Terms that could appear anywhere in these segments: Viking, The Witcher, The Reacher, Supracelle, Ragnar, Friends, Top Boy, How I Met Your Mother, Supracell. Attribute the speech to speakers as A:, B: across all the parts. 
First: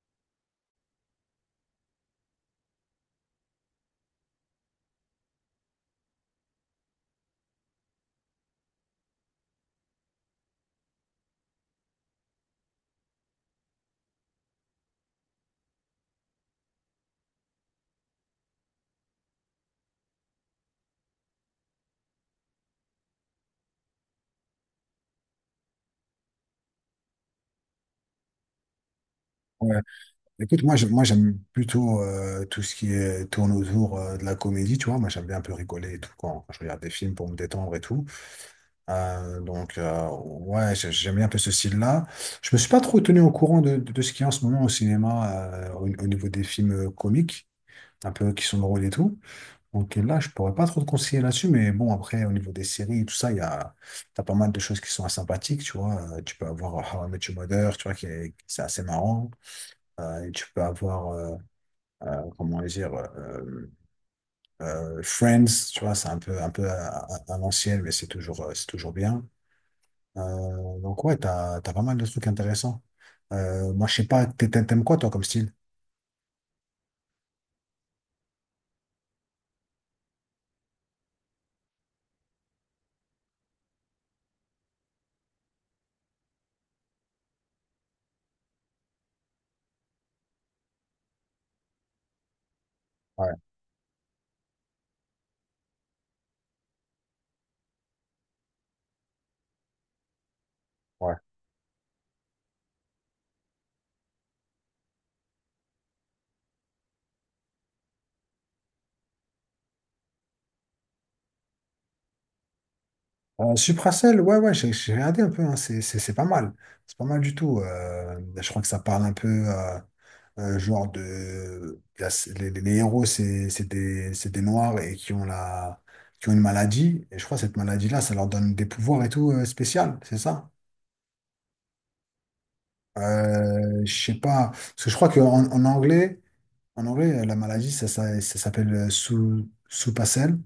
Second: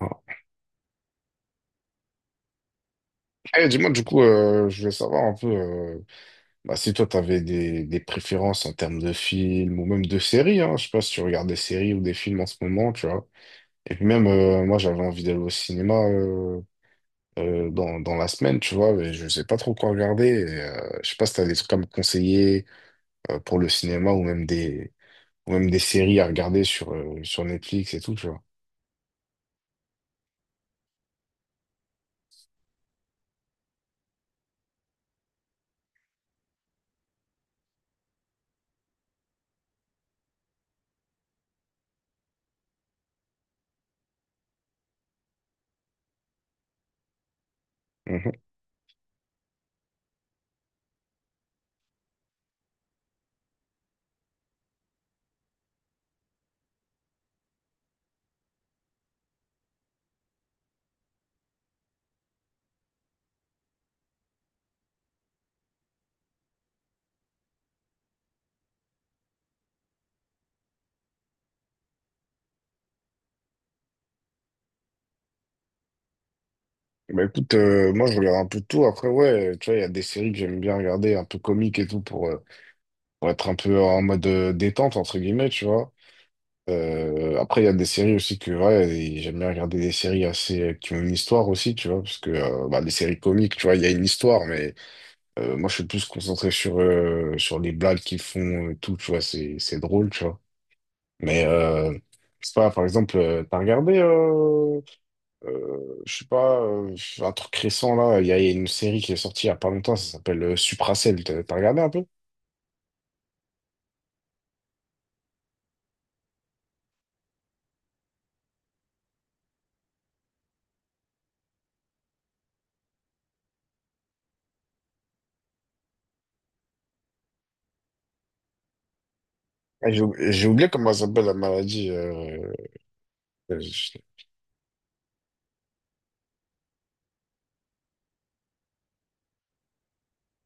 A: Ah. Eh, dis-moi, du coup, je voulais savoir un peu bah, si toi, tu avais des préférences en termes de films ou même de séries. Hein. Je sais pas si tu regardes des séries ou des films en ce moment, tu vois. Et puis même, moi, j'avais envie d'aller au cinéma dans la semaine, tu vois, mais je sais pas trop quoi regarder. Et, je sais pas si tu as des trucs à me conseiller pour le cinéma ou même ou même des séries à regarder sur, sur Netflix et tout, tu vois.
B: Ouais. Écoute, moi, moi j'aime plutôt tout ce qui est, tourne autour de la comédie, tu vois. Moi, j'aime bien un peu rigoler et tout quand je regarde des films pour me détendre et tout. Donc, ouais, j'aime bien un peu ce style-là. Je me suis pas trop tenu au courant de ce qu'il y a en ce moment au cinéma, au niveau des films comiques, un peu
A: Mhm.
B: qui sont drôles et tout. Donc là, je pourrais pas trop te conseiller là-dessus, mais bon, après, au niveau des séries et tout ça, t'as pas mal de choses qui sont sympathiques, tu vois. Tu peux avoir How I Met Your Mother, tu vois, c'est assez marrant. Et tu peux avoir, comment dire, Friends, tu vois, c'est un peu à l'ancienne, mais c'est toujours bien. Donc ouais, t'as pas mal de trucs intéressants. Moi, je sais pas, t'aimes quoi, toi, comme style?
A: Bah écoute, moi je regarde un peu de tout. Après, ouais, tu vois, il y a des séries que j'aime bien regarder, un peu comiques et tout, pour être un peu en mode détente, entre guillemets, tu vois. Après, il y a des séries aussi que, ouais, et j'aime bien regarder des séries assez, qui ont une histoire aussi, tu vois, parce que bah, des séries
B: Ouais,
A: comiques, tu vois, il y a une histoire, mais. Moi, je suis plus concentré sur, sur les blagues qu'ils font et tout, tu vois, c'est drôle, tu vois.
B: ouais.
A: Mais, euh, je sais pas, par exemple, t'as regardé, je sais pas, un truc récent, là, il y a une série qui est sortie il y a pas longtemps, ça s'appelle Supracelle, t'as regardé un peu?
B: Supracelle, ouais, ouais, j'ai regardé un peu, hein, c'est pas mal. C'est pas mal du tout. Je crois que ça parle un peu, un genre de. Les héros, c'est des noirs et qui ont une maladie. Et je crois que cette maladie-là, ça leur donne des pouvoirs et tout, spécial, c'est
A: J'ai
B: ça?
A: oublié comment ça s'appelle la maladie. Euh, je-
B: Je sais pas. Parce que je crois qu'en anglais. En anglais, la maladie, ça s'appelle, soupacelle.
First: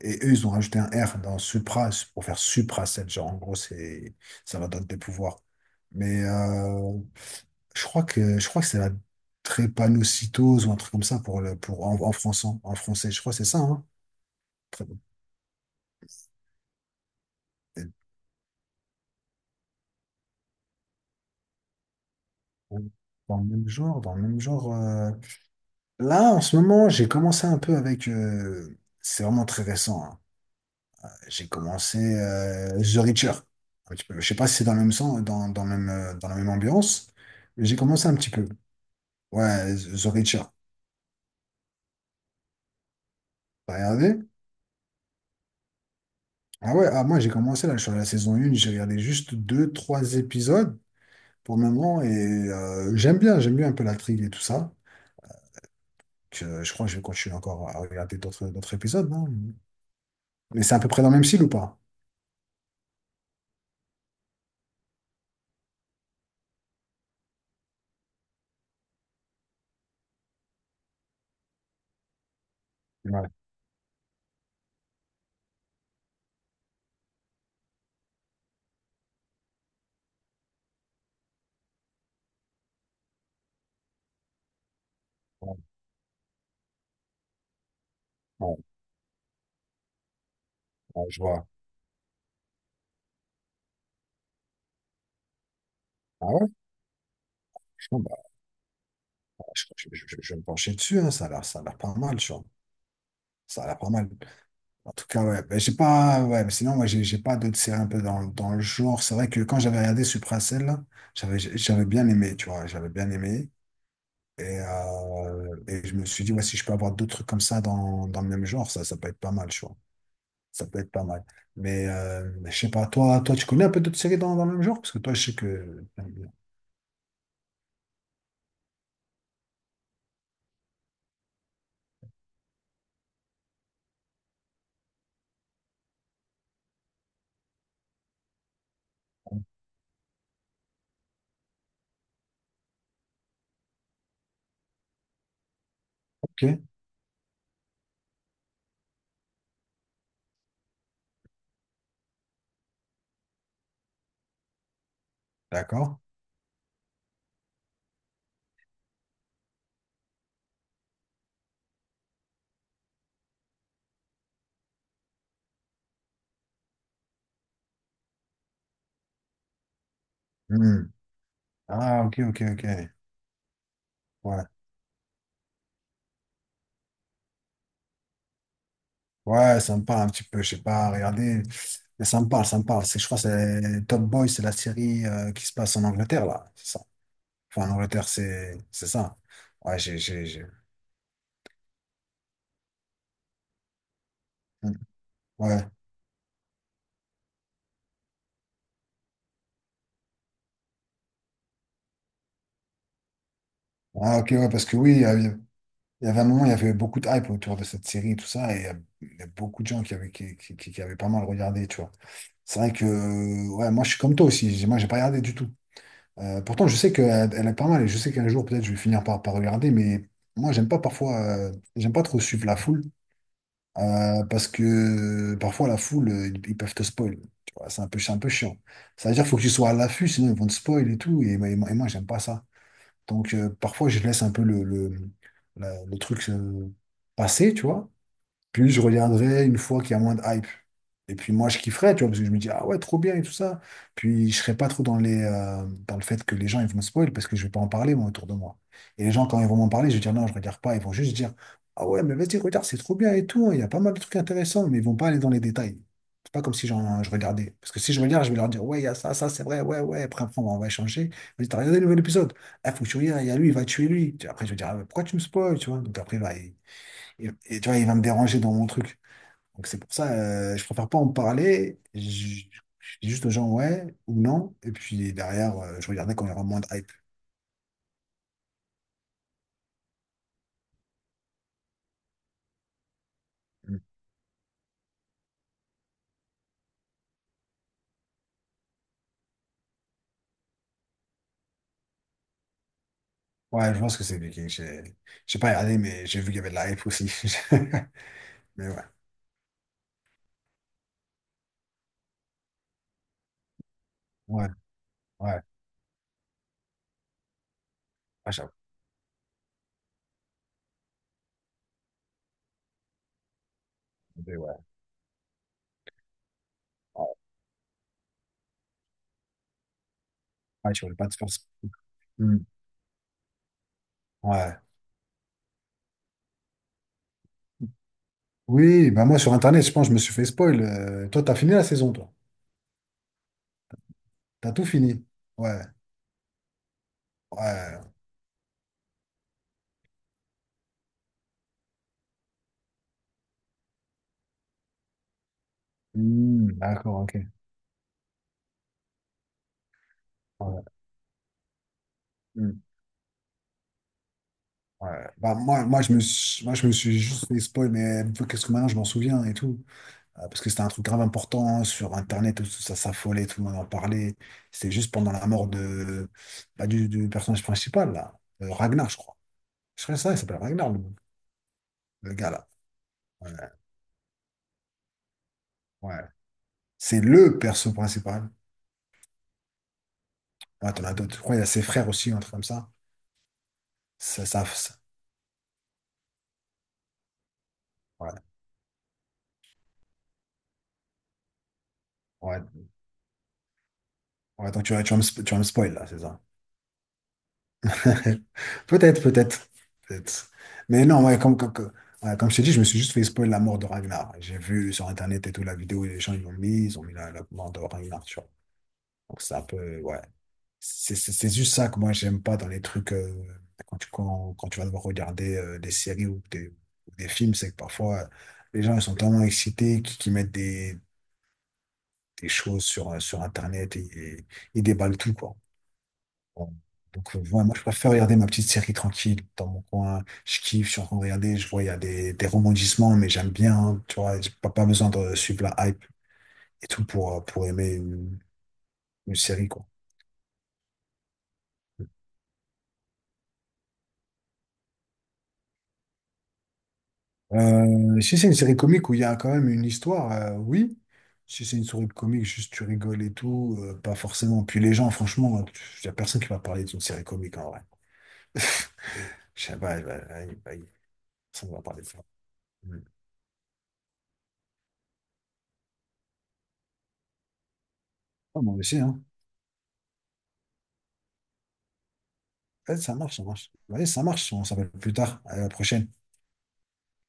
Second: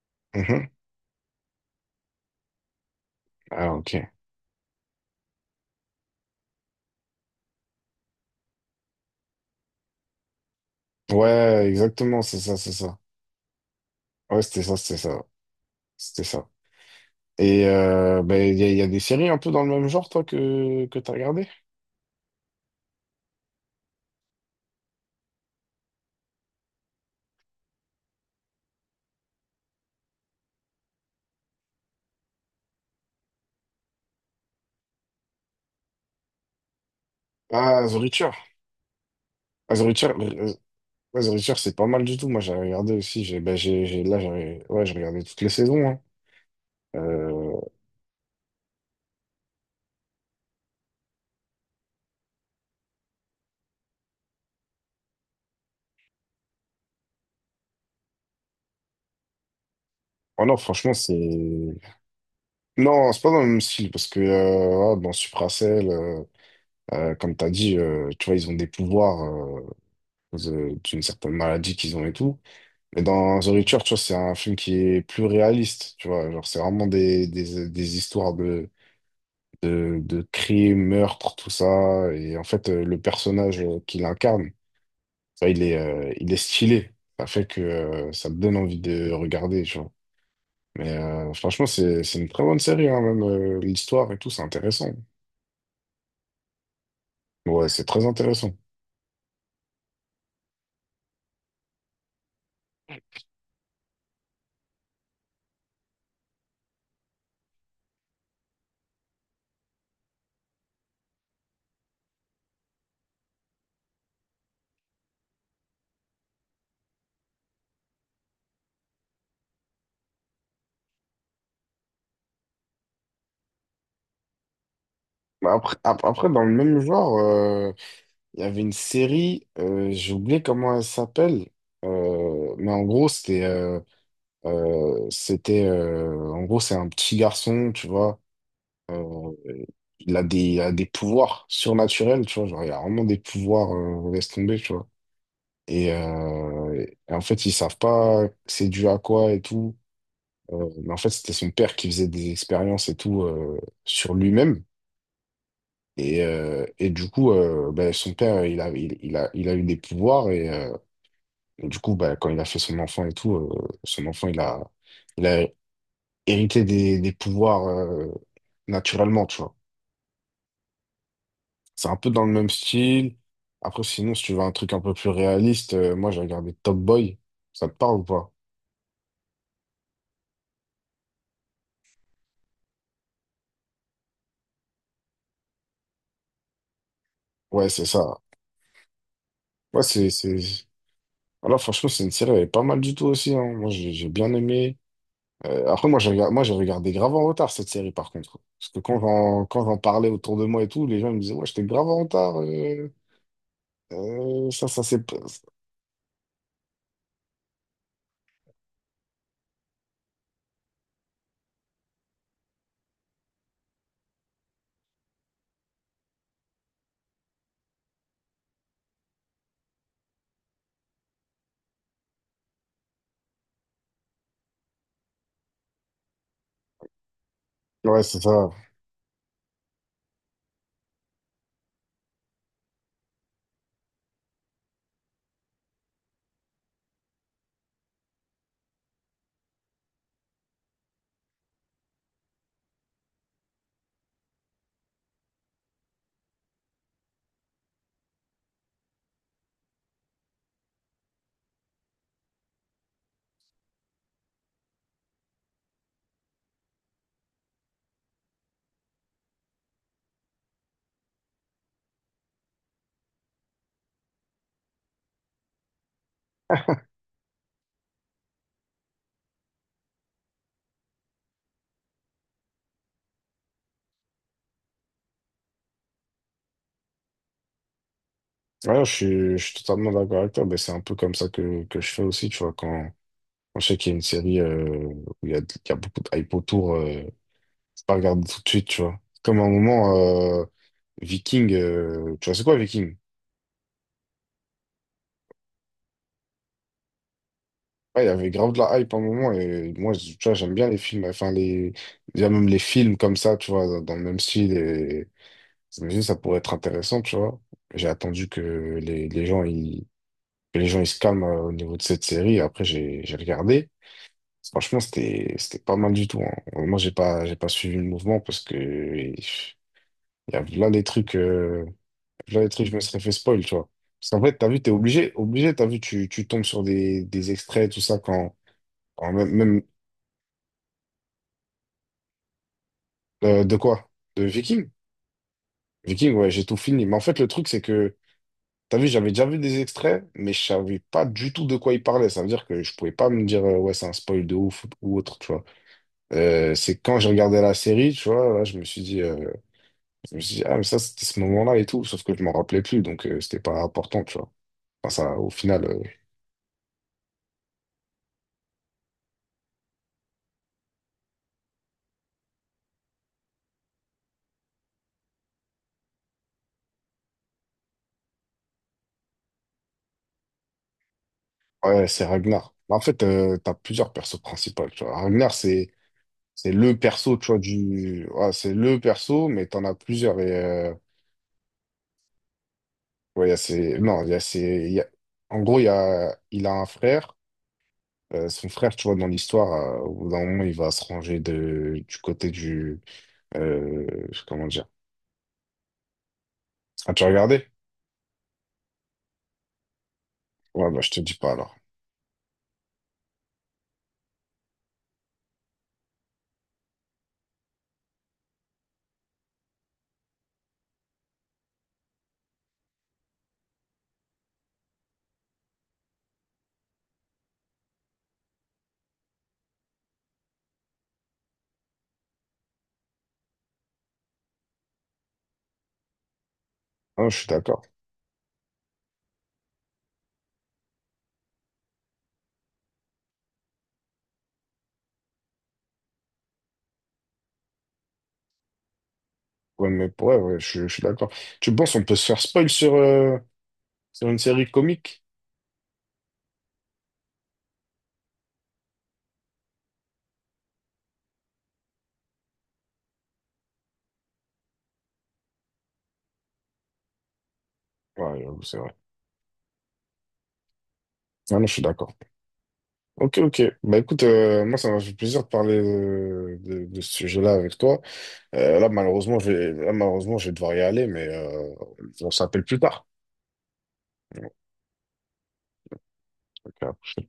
B: Et eux, ils ont
A: Mhm.
B: rajouté un R dans supra pour faire supracelle. Genre, en gros,
A: Ah, ok.
B: ça leur donne des pouvoirs. Mais je crois que c'est la trépanocytose ou un truc comme ça pour le,
A: Ouais,
B: en
A: exactement, c'est
B: français.
A: ça, c'est
B: En
A: ça.
B: français, je crois que c'est ça. Hein.
A: Ouais, c'était ça,
B: Très-
A: c'était ça. C'était ça. Et ben, il y a il y a des séries un peu dans le même genre, toi, que t'as regardé?
B: Dans le même genre, dans le même genre. Là, en ce moment, j'ai commencé un peu avec. C'est vraiment très récent. Hein. J'ai commencé, The Reacher. Un petit peu. Je sais pas si c'est dans le même sens, dans la même ambiance, mais j'ai
A: Ah, The
B: commencé un petit
A: Witcher.
B: peu. Ouais,
A: Ah, The
B: The
A: Witcher,
B: Reacher.
A: ouais, The Witcher, c'est pas mal du tout. Moi, j'ai regardé aussi. J'ai, ben,
B: T'as
A: j'ai- là,
B: regardé?
A: j'ai ouais, j'ai regardé toutes les saisons. Hein.
B: Ah ouais, ah, moi j'ai
A: Euh,
B: commencé là, je suis à la saison 1, j'ai regardé juste deux trois épisodes pour le moment et, j'aime bien un peu l'intrigue et tout ça. Donc, je crois que je vais continuer encore à regarder d'autres épisodes, non?
A: oh non,
B: Mais c'est à peu
A: franchement,
B: près dans le même style ou pas?
A: c'est. Non, c'est pas dans le même style parce que dans Supracell, comme t'as dit, tu vois, ils ont des pouvoirs d'une certaine maladie qu'ils ont et tout. Mais
B: Ouais,
A: dans The Witcher, tu vois, c'est un film qui est plus réaliste. Tu vois, genre, c'est vraiment des histoires de de crimes, meurtres, tout ça. Et en fait, le personnage qu'il incarne, ça,
B: ouais,
A: il est stylé. Ça fait que ça me donne
B: ouais,
A: envie de regarder, tu vois. Mais
B: ouais, je vois.
A: franchement, c'est une très bonne série, hein, même l'histoire et tout, c'est intéressant.
B: Ah ouais?
A: Ouais, c'est
B: Bon,
A: très
B: bah,
A: intéressant.
B: je vais me pencher dessus, hein, ça a l'air pas mal, tu vois. Ça a l'air pas mal. En tout cas, ouais. Ben, j'ai pas, ouais, mais sinon, moi, j'ai pas d'autres séries un peu dans, dans. Et je me suis dit, ouais, si je peux avoir d'autres trucs comme ça dans le même genre, ça peut être pas mal, tu vois. Ça peut être pas mal. Mais, je sais pas, toi, toi, tu connais un peu d'autres séries dans le même genre? Parce que toi, je sais
A: Mais après,
B: que t'aimes
A: après,
B: bien.
A: dans le même genre, il y avait une série, j'ai oublié comment elle s'appelle, mais en gros, c'était, en gros, c'est un petit garçon, tu vois. Euh, il a des pouvoirs surnaturels, tu vois. Genre, il a vraiment des pouvoirs, laisse tomber, tu vois.
B: Ok,
A: Et en fait, ils savent pas c'est dû à quoi et tout. Mais en fait, c'était son père qui faisait des expériences et tout sur lui-même.
B: d'accord.
A: Et du coup, ben, son père, il a eu des pouvoirs. Et du coup, ben, quand il a fait son enfant et tout, son enfant, il a hérité des pouvoirs naturellement, tu vois.
B: Hmm.
A: C'est un
B: Ah,
A: peu
B: ok,
A: dans le
B: ok,
A: même
B: ok.
A: style. Après, sinon, si tu veux
B: Ouais.
A: un truc un peu plus réaliste, moi, j'ai regardé Top Boy. Ça te parle ou pas?
B: Ouais, ça me parle un petit peu, je sais pas, regardez. Mais ça me parle, ça me parle. Je crois que c'est Top Boy, c'est la série, qui se passe en Angleterre, là. C'est ça.
A: Ouais,
B: Enfin, en
A: c'est
B: Angleterre,
A: ça.
B: c'est ça. Ouais,
A: Ouais,
B: j'ai. j'ai-
A: c'est...
B: j'ai-
A: Voilà, franchement, c'est une série, elle est pas mal du tout aussi. Hein. Moi, j'ai bien
B: Hmm.
A: aimé.
B: Ouais.
A: Après, moi, j'ai regardé grave en retard cette série, par contre. Parce que quand j'en parlais autour de moi et tout, les gens ils me disaient, ouais, j'étais grave en retard.
B: Ah, ok, ouais, parce
A: Ça,
B: que
A: ça, c'est...
B: oui, il y avait un moment, il y avait beaucoup de hype autour de cette série et tout ça, et il y a beaucoup de gens qui avaient pas mal regardé, tu vois. C'est vrai que, ouais, moi, je suis comme toi aussi, moi, j'ai pas regardé du tout. Pourtant, je sais qu'elle elle est pas mal, et je sais qu'un jour, peut-être, je vais finir par, regarder, mais moi, j'aime pas trop suivre la foule, parce que parfois, la foule, ils peuvent te spoil, tu vois, c'est un peu,
A: ouais,
B: c'est un
A: c'est
B: peu
A: ça.
B: chiant. Ça veut dire qu'il faut que tu sois à l'affût, sinon ils vont te spoil et tout, et moi, j'aime pas ça. Donc, parfois, je laisse un peu le truc, passer, tu vois. Puis je regarderai une fois qu'il y a moins de hype. Et puis moi, je kifferais, tu vois, parce que je me dis, ah ouais, trop bien et tout ça. Puis je serais pas trop dans le fait que les gens, ils vont me spoil parce que je vais pas en parler, moi, autour de moi. Et les gens, quand ils vont m'en parler, je vais dire, non, je regarde pas. Ils vont juste dire, ah ouais, mais vas-y, regarde, c'est trop bien et tout. Hein. Il y a pas mal de trucs intéressants, mais ils vont pas aller dans les détails. C'est pas comme si je regardais. Parce que si je regarde, je vais leur dire, ouais, il y a ça, ça, c'est vrai, ouais, ouais. Après, on va échanger. Je vais dire, t'as regardé le nouvel épisode? Ah, faut que tu regardes, il y a lui, il va tuer lui. Après, je vais dire, ah, mais pourquoi tu me spoil, tu vois? Donc après, bah, et tu vois, il va me déranger dans mon truc. Donc c'est pour ça, je préfère pas en parler. Je dis juste aux gens ouais ou non. Et puis derrière, je regardais quand il y aura moins de hype.
A: Ouais, je suis totalement d'accord avec toi. Ben c'est un peu comme ça que je fais aussi, tu vois, quand je sais
B: Mm.
A: qu'il y a une série où il y a beaucoup de hype autour, je pas regarder tout de suite, tu vois. Comme à un moment, Viking, tu vois, c'est quoi Viking?
B: Ouais, je pense que c'est compliqué. J'ai pas regardé, mais j'ai vu qu'il y avait de la hype aussi.
A: Ouais, il y avait grave de
B: Mais
A: la
B: ouais,
A: hype à un moment et moi, tu vois, j'aime bien les films, enfin, les... il y a même les films comme ça, tu vois, dans le même
B: ouais,
A: style et
B: ouais.
A: je me suis dit, ça pourrait être intéressant, tu vois. J'ai attendu
B: Ah,
A: que
B: j'avoue.
A: les gens, ils... que les gens, ils se calment au niveau de cette série et après, j'ai regardé.
B: Mais ouais.
A: Franchement, c'était pas mal du tout, hein. Moi,
B: Ouais,
A: j'ai pas suivi le mouvement parce que il y a
B: ouais, je voulais pas te faire ça. Mm.
A: là des trucs, je me serais fait spoil, tu vois. Parce qu'en fait, t'as
B: Ouais.
A: vu, obligé, t'as vu, tu tombes sur des extraits, tout ça,
B: Oui, bah
A: quand
B: moi
A: même,
B: sur
A: même
B: Internet, je pense que je me suis fait spoil. Toi, t'as fini la saison, toi.
A: euh, de quoi? De
B: T'as tout
A: Viking?
B: fini. Ouais,
A: Viking, ouais, j'ai tout fini. Mais en fait, le truc, c'est
B: ouais.
A: que, t'as vu, j'avais déjà vu des extraits, mais je savais pas du tout de quoi il parlait. Ça veut dire que je pouvais pas me dire, ouais, c'est un spoil de ouf ou autre, tu vois.
B: Mm,
A: C'est quand
B: d'accord,
A: j'ai
B: ok.
A: regardé la série, tu vois, là, je me suis dit, je me suis dit, ah, mais
B: Ouais.
A: ça, c'était ce moment-là et tout, sauf que je m'en rappelais
B: Mm.
A: plus, donc c'était pas important, tu vois. Enfin,
B: Ouais.
A: ça, au
B: Bah, moi,
A: final,
B: moi, je me suis juste fait spoil, mais qu'est-ce que maintenant je m'en souviens et tout. Parce que c'était un truc grave important, hein, sur Internet, tout ça s'affolait, tout le monde en parlait. C'était juste pendant la mort de, bah, du personnage principal, là. Ragnar, je crois. Je crois que c'est ça, il s'appelle Ragnar, le,
A: ouais, c'est
B: le gars, là.
A: Ragnar. En fait,
B: Ouais,
A: t'as plusieurs persos principaux, tu vois. Ragnar, c'est,
B: ouais.
A: C'est le
B: C'est
A: perso, tu vois,
B: le perso
A: du...
B: principal.
A: ouais, c'est le perso, mais t'en as plusieurs. Et,
B: Ouais, t'en as d'autres. Je crois qu'il y a ses frères aussi, un truc comme ça.
A: ouais, il y a ses... Non, il y a
B: Ça,
A: ses...
B: ça,
A: il
B: ça-
A: y a- en gros, il y a... il a un frère.
B: Ouais.
A: Son frère, tu vois, dans l'histoire, au bout d'un moment, il va se ranger de... du côté
B: Ouais.
A: du... euh, comment
B: Ouais, donc
A: dire?
B: tu vas me spoil, là, c'est ça.
A: Ah, tu as regardé?
B: Peut-être, peut-être, peut-être.
A: Ouais, bah,
B: Mais
A: je te
B: non,
A: dis
B: ouais,
A: pas
B: comme, comme,
A: alors.
B: comme, ouais, comme je t'ai dit, je me suis juste fait spoil la mort de Ragnar. J'ai vu sur Internet et tout la vidéo et les gens, ils ont mis la mort de Ragnar, tu vois. Donc c'est un peu, ouais. C'est juste ça que moi j'aime pas dans les trucs, quand tu, quand tu vas devoir regarder, des séries ou ou des films, c'est que parfois, les gens ils sont tellement excités qu'ils mettent des choses sur Internet et ils déballent tout, quoi. Bon.
A: Ah, je
B: Donc,
A: suis
B: ouais, moi,
A: d'accord.
B: je préfère regarder ma petite série tranquille dans mon coin. Je kiffe, je suis en train de regarder, je vois, il y a des rebondissements, mais j'aime bien, hein, tu vois, j'ai pas, pas besoin de suivre la hype et tout pour aimer une série, quoi.
A: Ouais, mais ouais, ouais, je suis d'accord. Tu penses on peut se faire spoil sur, sur une série comique?
B: Si c'est une série comique où il y a quand même une histoire, oui. Si c'est une série comique, juste tu rigoles et tout, pas forcément. Puis les gens, franchement, il y a personne qui va parler d'une série comique en vrai.
A: Ouais, j'avoue, c'est vrai.
B: Je sais pas,
A: Ah, non,
B: personne
A: je
B: ne
A: suis
B: va parler de
A: d'accord.
B: ça. Mm.
A: Ok, ok. Bah écoute, moi ça m'a fait plaisir de parler de ce sujet-là avec toi.
B: Ah, moi aussi, hein.
A: Là malheureusement, je vais devoir y aller, mais on s'appelle plus
B: Vas,
A: tard.
B: ça marche, ça marche. Vas-y, ça marche. On s'appelle plus tard. À la prochaine.
A: Ok.